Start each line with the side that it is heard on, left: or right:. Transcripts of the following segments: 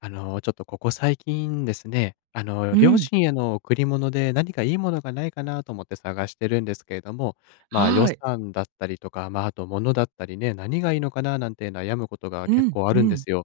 left: ちょっとここ最近ですね、
right: う
left: 両
right: ん、
left: 親への贈り物で何かいいものがないかなと思って探してるんですけれども、まあ、予
right: はい。
left: 算だったりとか、まあ、あと物だったりね、何がいいのかななんて悩むことが
right: う
left: 結
right: ん、
left: 構あ
right: う
left: るんで
right: ん。
left: すよ。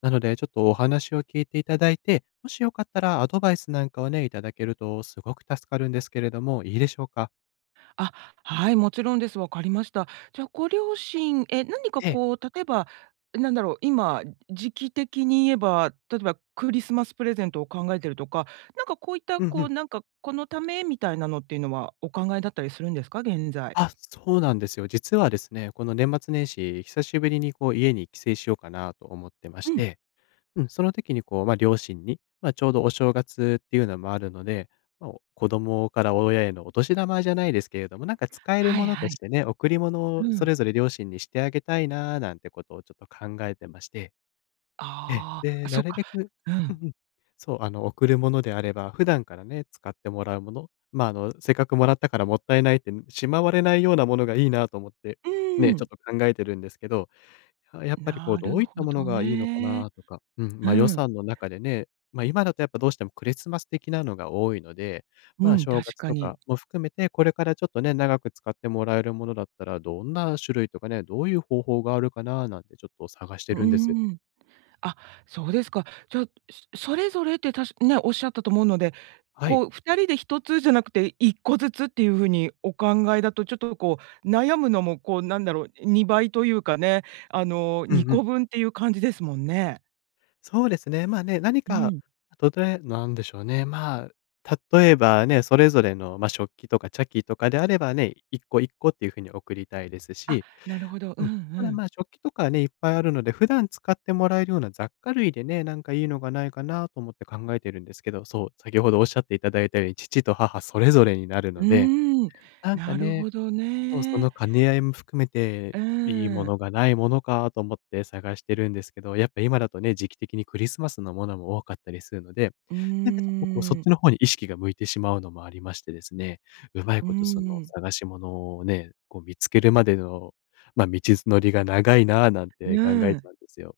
left: なので、ちょっとお話を聞いていただいて、もしよかったらアドバイスなんかをね、いただけるとすごく助かるんですけれども、いいでしょうか？
right: あ、はい、もちろんです。わかりました。じゃあ、ご両親、何か
left: ええ、
right: こう、例えば、なんだろう、今、時期的に言えば、例えばクリスマスプレゼントを考えてるとか、なんかこういった、
left: うんう
right: こう、
left: ん。
right: なんか、このためみたいなのっていうのはお考えだったりするんですか？現在。
left: あ、そうなんですよ。実はですね、この年末年始、久しぶりにこう家に帰省しようかなと思ってまし
right: うん。
left: て。うん、その時にこう、まあ、両親に、まあ、ちょうどお正月っていうのもあるので、まあ、お子供から親へのお年玉じゃないですけれども、なんか使える
right: は
left: も
right: い
left: のと
right: は
left: し
right: い。
left: てね、贈り物を
right: う
left: そ
right: ん。
left: れぞれ両親にしてあげたいななんてことをちょっと考えてまして、ええ、
right: ああ、
left: で、
right: あ、
left: な
right: そっ
left: る
right: か。
left: べく
right: う
left: うん
right: ん。
left: うん。そう、贈るものであれば、普段からね、使ってもらうもの、まあ、せっかくもらったからもったいないって、しまわれないようなものがいいなと思って、
right: う
left: ね、
right: ー
left: ち
right: ん。
left: ょっと考えてるんですけど、やっぱりこう、
right: な
left: ど
right: る
left: ういった
right: ほ
left: もの
right: ど
left: がいいのか
right: ね。
left: なとか、うん、
right: う
left: ま、予
right: ん。
left: 算の中でね、ま、今だとやっぱどうしてもクリスマス的なのが多いので、
right: う
left: まあ、
right: ん、
left: 正
right: 確
left: 月
right: か
left: と
right: に。
left: かも含めて、これからちょっとね、長く使ってもらえるものだったら、どんな種類とかね、どういう方法があるかななんてちょっと探して
right: う
left: るんです。
right: ーん。あ、そうですか。じゃあ、それぞれってたしね、おっしゃったと思うので、
left: はい。
right: こう2人で1つじゃなくて1個ずつっていう風にお考えだと、ちょっとこう悩むのもこうなんだろう、2倍というかね、あの
left: うんう
right: 2
left: ん。
right: 個分っていう感じですもんね。
left: そうですね、まあね、何
right: う
left: か、
right: ん。
left: なんでしょうね、まあ、例えばね、それぞれの、まあ、食器とか茶器とかであればね、一個一個っていう風に送りたいです
right: あ、
left: し、
right: なるほど。う
left: う
right: んう
left: ん。ただ、
right: ん。
left: 食器とかね、いっぱいあるので、普段使ってもらえるような雑貨類でね、なんかいいのがないかなと思って考えてるんですけど、そう、先ほどおっしゃっていただいたように、父と母それぞれになる
right: う
left: ので、
right: ーん、
left: なんか
right: なる
left: ね
right: ほど
left: そう、そ
right: ね。
left: の兼ね合いも含めて、
right: う
left: いいも
right: ーん。
left: のがないものかと思って探してるんですけど、やっぱ今だとね、時期的にクリスマスのものも多かったりするので、
right: う
left: なんか
right: ー
left: ちょっとこう、そっち
right: ん。
left: の方に意識が向いてしまうのもありましてですね、うまい
right: う
left: ことその
right: ーん。
left: 探し物をね、こう見つけるまでの、まあ、道のりが長いなあなん
right: う
left: て考
right: ー
left: え
right: ん。
left: ちゃうんですよ。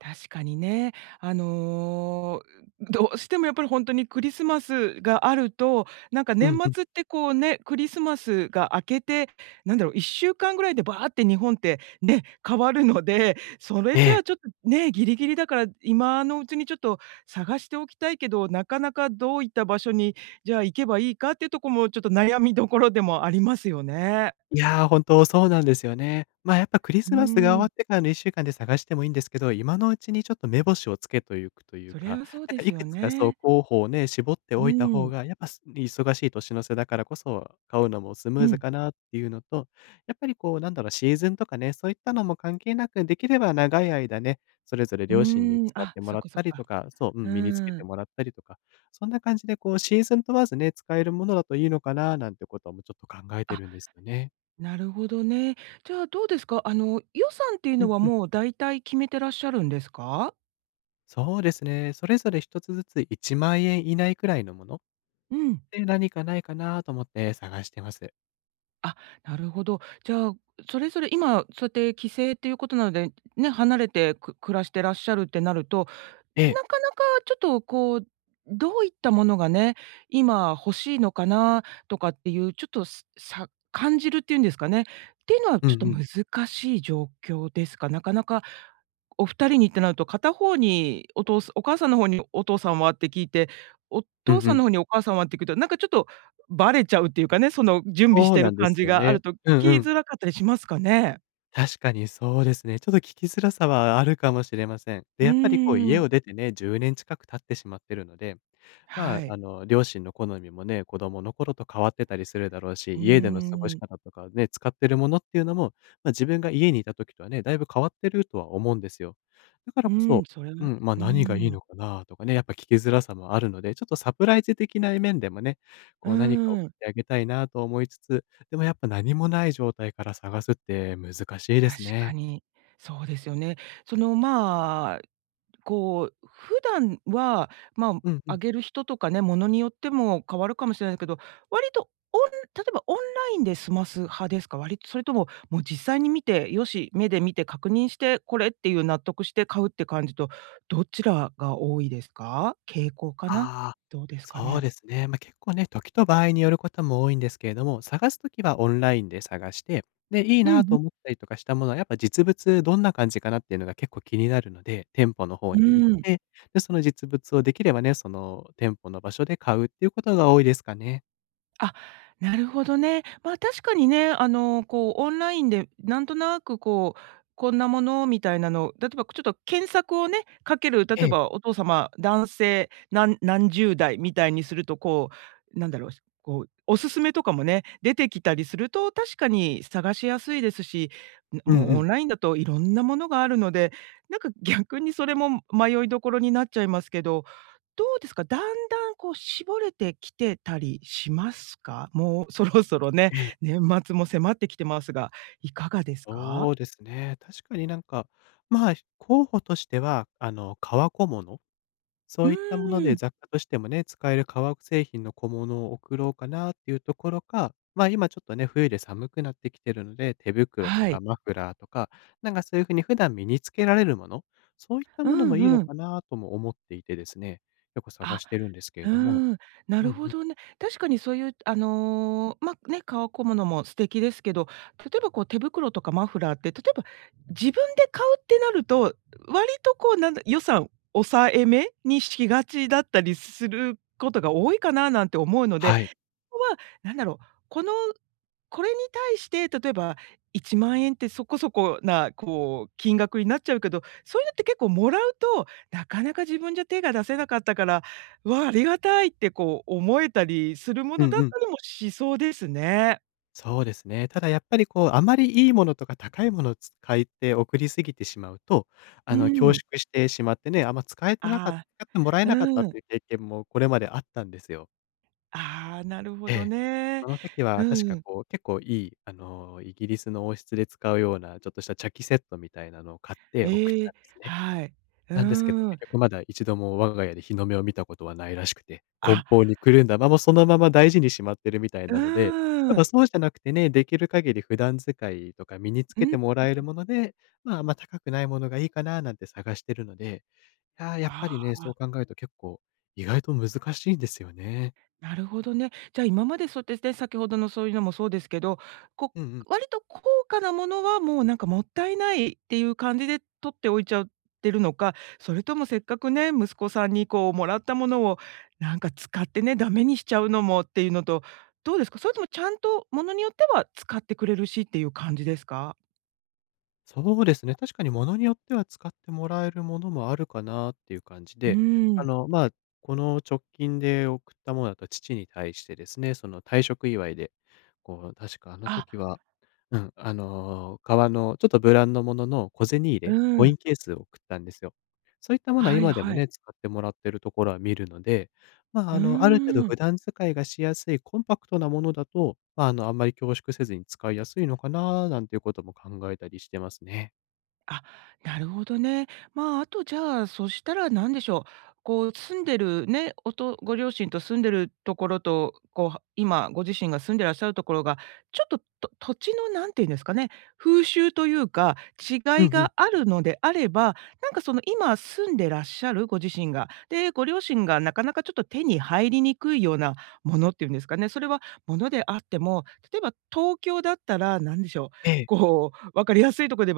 right: 確かにね。あの、どうしてもやっぱり本当にクリスマスがあると、なんか
left: う
right: 年
left: んうん。
right: 末ってこうね、クリスマスが明けて、なんだろう、1週間ぐらいでバーって日本ってね、変わるので、それ
left: え
right: じゃあ
left: え。
right: ちょっとね、ギリギリだから今のうちにちょっと探しておきたいけど、なかなかどういった場所に、じゃあ行けばいいかっていうとこもちょっと悩みどころでもありますよね。
left: いやー、本当そうなんですよね。やっぱクリス
right: う
left: マスが終わっ
right: ん、
left: てからの1週間で探してもいいんですけど、今のうちにちょっと目星をつけといくという
right: それ
left: か、
right: はそう
left: なん
right: で
left: かい
right: す
left: く
right: よ
left: つかそう
right: ね。
left: 候補をね、絞って
right: う
left: おいた方
right: ん、
left: が、やっぱ忙しい年の瀬だからこそ、買うのもスム
right: う
left: ーズ
right: ん。
left: かなっていうのと、やっぱりこうなんだろう、シーズンとかね、そういったのも関係なく、できれば長い間ね、それぞれ
right: う
left: 両親に
right: ーん、
left: 使っ
right: あ、
left: ても
right: そ
left: ら
right: っ
left: っ
right: かそ
left: た
right: っ
left: り
right: か。
left: とか、そう、う
right: う
left: ん、身につけ
right: ー
left: て
right: ん。
left: もらったりとか、そんな感じでこうシーズン問わずね、使えるものだといいのかななんてこともちょっと考えて
right: あ、
left: るんですよね。
right: なるほどね。じゃあどうですか？あの、予算っていう
left: う
right: の
left: ん
right: は
left: うん。
right: もう大体決めてらっしゃるんですか？
left: そうですね。それぞれ一つずつ1万円以内くらいのもの
right: うん。
left: で、何かないかなと思って探してます。
right: あ、なるほど。じゃあ、それぞれ今そうやって帰省っていうことなので、ね、離れてく暮らしてらっしゃるってなると、
left: え
right: な
left: え。
right: かなかちょっとこう、どういったものがね、今欲しいのかなとかっていう、ちょっと、すさ感じるっていうんですかね。っていうのは
left: うん
right: ちょっと
left: うん。
right: 難しい状況ですか？なかなかお二人にってなると、片方にお父さんお母さんの方にお父さんはって聞いて、お
left: うん
right: 父
left: う
right: さん
left: ん。
right: の方にお母さんはって聞くと、なんかちょっとバレちゃうっていうかね、その準備し
left: そう
right: て
left: な
right: る
left: んで
right: 感
left: す
right: じ
left: よ
right: があ
left: ね。
right: ると聞
left: うん
right: き
left: うん。
right: づらかったりしますかね？
left: 確かにそうですね。ちょっと聞きづらさはあるかもしれません。で、
right: う
left: やっぱりこう
right: ー
left: 家
right: ん、
left: を出てね、10年近く経ってしまってるので、まあ、
right: はい。
left: 両親の好みもね、子供の頃と変わってたりするだろうし、
right: うー
left: 家での過ごし
right: ん、
left: 方とかね、使ってるものっていうのも、まあ、自分が家にいた時とはね、だいぶ変わってるとは思うんですよ。だから
right: う
left: こ
right: ー
left: そ、
right: ん、それ
left: う
right: は
left: ん、ま、
right: うー
left: 何がいい
right: ん、
left: のかなとかね、やっぱ聞きづらさもあるので、ちょっとサプライズ的な面でもね、
right: う
left: こう何か送
right: ーん、
left: ってあげたいなと思いつつ、でもやっぱ何もない状態から探すって難しいで
right: 確
left: す
right: か
left: ね。
right: に、そうですよね。その、まあこう、普段は、ま、
left: うんう
right: ああ
left: ん。
right: げる人とかね、ものによっても変わるかもしれないですけど、割とオン例えばオンラインで済ます派ですか？割とそれとも、もう実際に見て、よし、目で見て確認して、これっていう納得して買うって感じと、どちらが多いですか？傾向かな？
left: ああ、
right: どうですか
left: そう
right: ね？
left: ですね。まあ、結構ね、時と場合によることも多いんですけれども、探すときはオンラインで探して、で、いい
right: うんう
left: なと
right: ん。
left: 思ったりとかしたものは、やっぱ実物どんな感じかなっていうのが結構気になるので、店舗の方
right: う
left: に行っ
right: ーん。
left: て、で、その実物をできればね、その店舗の場所で買うっていうことが多いですかね。
right: あ、なるほどね。まあ、確かにね、あの、こう、オンラインでなんとなく、こう、こんなものみたいなの、例えばちょっと検索をね、かける、例
left: え
right: え
left: え。
right: ばお父様、男性、何十代みたいにすると、こう、なんだろう、こう、おすすめとかもね、出てきたりすると、確かに探しやすいですし、ん、
left: うんう
right: もうオ
left: ん。
right: ンラインだといろんなものがあるので、なんか逆にそれも迷いどころになっちゃいますけど、どうですか？だんだんこう絞れてきてたりしますか？もうそろそろね、
left: ええ、
right: 年末も迫ってきてますが、いかがですか？
left: そうですね。確かになんか、まあ、候補としては、革小物、そ
right: う
left: ういったもの
right: ー
left: で
right: ん。
left: 雑貨としてもね、使える化学製品の小物を送ろうかなっていうところか、まあ、今ちょっとね、冬で寒くなってきてるので、手袋と
right: は
left: か
right: い。
left: マフラーとか、なんかそういうふうに普段身につけられるもの、そういった
right: う
left: ものも
right: ん
left: いいの
right: うん。
left: かなとも思っていてですね、よく探
right: あ、
left: してるんですけれ
right: うー
left: ども。
right: ん、な
left: うんう
right: るほ
left: ん。
right: どね。確かにそういうあの、ま、ね、革小物も素敵ですけど、例えばこう手袋とかマフラーって、例えば自分で買うってなると、割とこうなんだ、予算抑えめにしがちだったりすることが多いかななんて思うので
left: はい。
right: こは、なんだろう、これに対して、例えば1万円ってそこそこな、こう、金額になっちゃうけど、そういうのって結構もらうと、なかなか自分じゃ手が出せなかったから、わ、ありがたいってこう思えたりするも
left: う
right: のだ
left: ん
right: っ
left: うん。
right: たりもしそうですね。
left: そうですね。ただやっぱりこう、あまりいいものとか高いものを使いて送りすぎてしまうと、
right: う
left: 恐
right: ん。
left: 縮してしまってね、
right: あ
left: 使ってもらえ
right: あ、
left: なかったっ
right: うん。
left: ていう経験もこれまであったんですよ。
right: ああ、なるほ
left: え
right: ど
left: え。そ
right: ね。
left: の時は確か
right: うん。
left: こう、結構いい、イギリスの王室で使うような、ちょっとした茶器セットみたいなのを買って送っ
right: え
left: たん
right: え、
left: ですね。
right: はい。うー
left: なんですけど、
right: ん。
left: 結局まだ一度も我が家で日の目を見たことはないらしくて、梱
right: あ、
left: 包にくるんだまま、そのまま大事にしまってるみたい
right: う
left: なので、やっ
right: ー
left: ぱ
right: ん。
left: そうじゃなくてね、できる限り普段使いとか身につ
right: う
left: け
right: ん。
left: てもらえるもので、まあ、あんま高くないものがいいかななんて探してるので、いや、やっぱり
right: あ
left: ね、そう考えると結構、意外と難しいんですよね。
right: なるほどね。じゃあ今までそうですね、先ほどのそういうのもそうですけど、こ
left: うんう
right: う、
left: ん。
right: 割と高価なものはもうなんかもったいないっていう感じで取っておいちゃってるのか、それともせっかくね、息子さんにこうもらったものをなんか使ってね、ダメにしちゃうのもっていうのと、どうですか？それともちゃんとものによっては使ってくれるしっていう感じですか？
left: そうですね、確かに物によっては使ってもらえるものもあるかなっていう感じ
right: う
left: で、
right: ーん。
left: まあ、この直近で送ったものだと父に対してですね、その退職祝いで、こう、確かあの
right: あ、
left: 時はうん、革のちょっとブランドものの小銭入れ、コ
right: う
left: イ
right: ん。
left: ンケースを送ったんですよ。そういったものは
right: はい
left: 今でも
right: はい。
left: ね、使ってもらってるところは見るので、まあ、
right: う
left: ある程度
right: ーん。
left: 普段使いがしやすいコンパクトなものだと、まあ、あんまり恐縮せずに使いやすいのかななんていうことも考えたりしてますね。
right: あ、なるほどね。まあ、あとじゃあ、そしたら何でしょう。こう住んでるね、ご両親と住んでるところと、こう、は今ご自身が住んでらっしゃるところが、ちょっと、土地の何て言うんですかね、風習というか、
left: う
right: 違い
left: んう
right: が
left: ん。
right: あるのであれば、なんかその今住んでらっしゃるご自身が、で、ご両親がなかなかちょっと手に入りにくいようなものっていうんですかね、それはものであっても、例えば東京だったら何でしょう、
left: ええ。
right: こう分かりやすいところで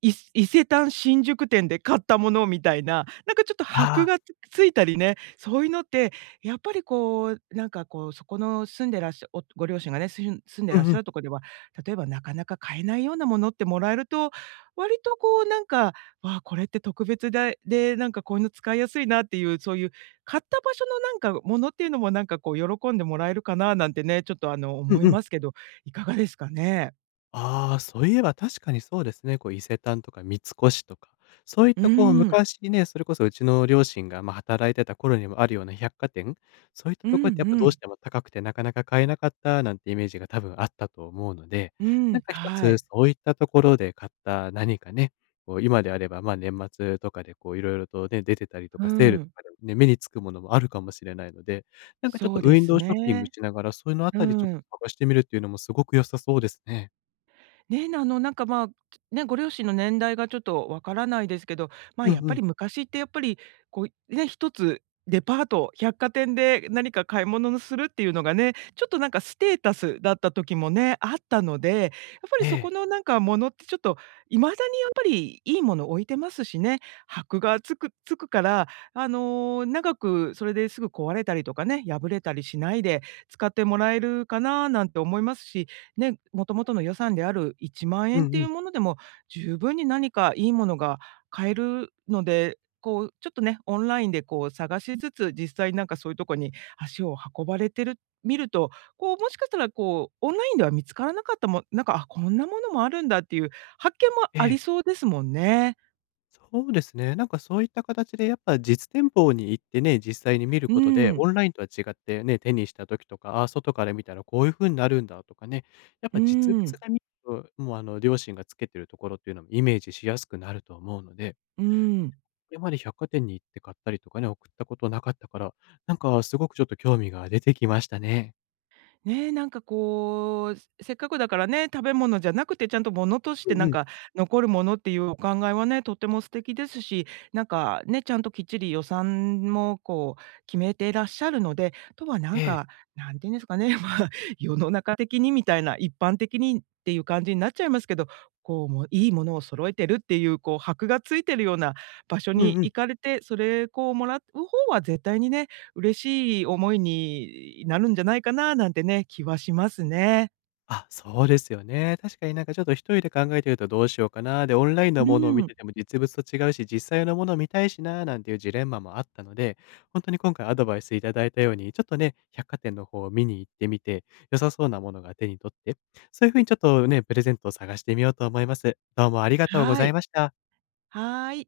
right: 伊勢丹新宿店で買ったものみたいな、なんかちょっと
left: あ
right: 箔
left: あ。
right: がつついたりね、そういうのって、やっぱりこう、なんかこう、そこの住んでらっしゃおご両親がね、住んで
left: う
right: ら
left: ん
right: っ
left: う
right: し
left: ん。
right: ゃるとこでは、例えばなかなか買えないようなものってもらえると、割とこうなんか、わ、これって特別で、なんかこういうの使いやすいなっていう、そういう買った場所のなんかものっていうのもなんかこう喜んでもらえるかななんてね、ちょっとあの
left: う
right: 思
left: ん
right: い
left: うん。
right: ますけど、いかがですかね？
left: ああ、そういえば確かにそうですね。こう伊勢丹とか三越とか、そういっ
right: う
left: たこう
right: ーん。
left: 昔ね、それこそうちの両親が、ま、働いてた頃にもあるような百貨店、そういった
right: うん
left: ところってやっぱ
right: う
left: どうし
right: ん。
left: ても高くてなかなか買えなかったなんてイメージが多分あったと思うので、
right: う
left: な
right: ん、
left: んか一
right: は
left: つ
right: い。
left: そういったところで買った何かね、こう今であれば、年末とかでこういろいろとね、出てたりと
right: う
left: か、セールと
right: ん。
left: かでね、目につくものもあるかもしれないので、なんかちょっ
right: そ
left: と
right: う
left: ウ
right: で
left: ィン
right: す
left: ドウショッピングし
right: ね。
left: ながら、そういうのあ
right: う
left: たりちょっ
right: ん。
left: と探してみるっていうのもすごく良さそうですね。
right: ね、あの、なんか、まあ、ね、ご両親の年代がちょっとわからないですけど、まあ、
left: うん
right: やっ
left: う
right: ぱ
left: ん。
right: り昔ってやっぱり、こう、ね、一つデパート、百貨店で何か買い物をするっていうのがね、ちょっとなんかステータスだった時もね、あったので、やっぱ
left: え
right: りそ
left: え。
right: このなんかものってちょっと、まだにやっぱりいいもの置いてますしね、箔がつくから、あの、長くそれですぐ壊れたりとかね、破れたりしないで使ってもらえるかななんて思いますし、ね、もともとの予算である1万
left: う
right: 円っ
left: ん
right: て
left: う
right: い
left: ん。
right: うものでも、十分に何かいいものが買えるので、こうちょっとね、オンラインでこう探しつつ、実際なんかそういうとこに足を運ばれてる見ると、こうもしかしたらこうオンラインでは見つからなかったもんなんか、あ、こんなものもあるんだっていう発見も
left: え
right: あ
left: え。
right: りそうですもんね。
left: そうですね。なんかそういった形でやっぱ実店舗に行ってね、実際に見る
right: う
left: ことで、
right: ん、
left: オンラインとは違ってね、手にした時とか、ああ、外から見たらこういう風になるんだとかね、やっ
right: う
left: ぱ実物
right: ん、
left: が見ると、もうあの、両親がつけてるところっていうのもイメージしやすくなると思うので、
right: うん。
left: これまで百貨店に行って買ったりとかね、送ったことなかったから、なんかすごくちょっと興味が出てきましたね。
right: ねえ、なんかこう、せっかくだからね、食べ物じゃなくてちゃんと物とし
left: う
right: て
left: ん
right: な
left: う
right: ん
left: ん。
right: か残るものっていうお考えはね、とても素敵ですし、なんかね、ちゃんときっちり予算もこう決めていらっしゃるので、あとはな
left: え
right: ん
left: え。
right: か、なんていうんですかね、まあ、世の中的にみたいな、一般的にっていう感じになっちゃいますけど、こうもういいものを揃えてるっていうこう箔がついてるような場所
left: うん
right: に
left: うん。
right: 行かれて、それこうもらう方は絶対にね、嬉しい思いになるんじゃないかななんてね、気はしますね。
left: あ、そうですよね。確かになんかちょっと一人で考えてるとどうしようかな、で、オンラインのものを見
right: うん。
left: てても実物と違うし、実際のものを見たいしな、なんていうジレンマもあったので、本当に今回アドバイスいただいたように、ちょっとね、百貨店の方を見に行ってみて、良さそうなものが手に取って、そういう風にちょっとね、プレゼントを探してみようと思います。どうもありがとうご
right: は
left: ざい
right: い。
left: ました。
right: はい。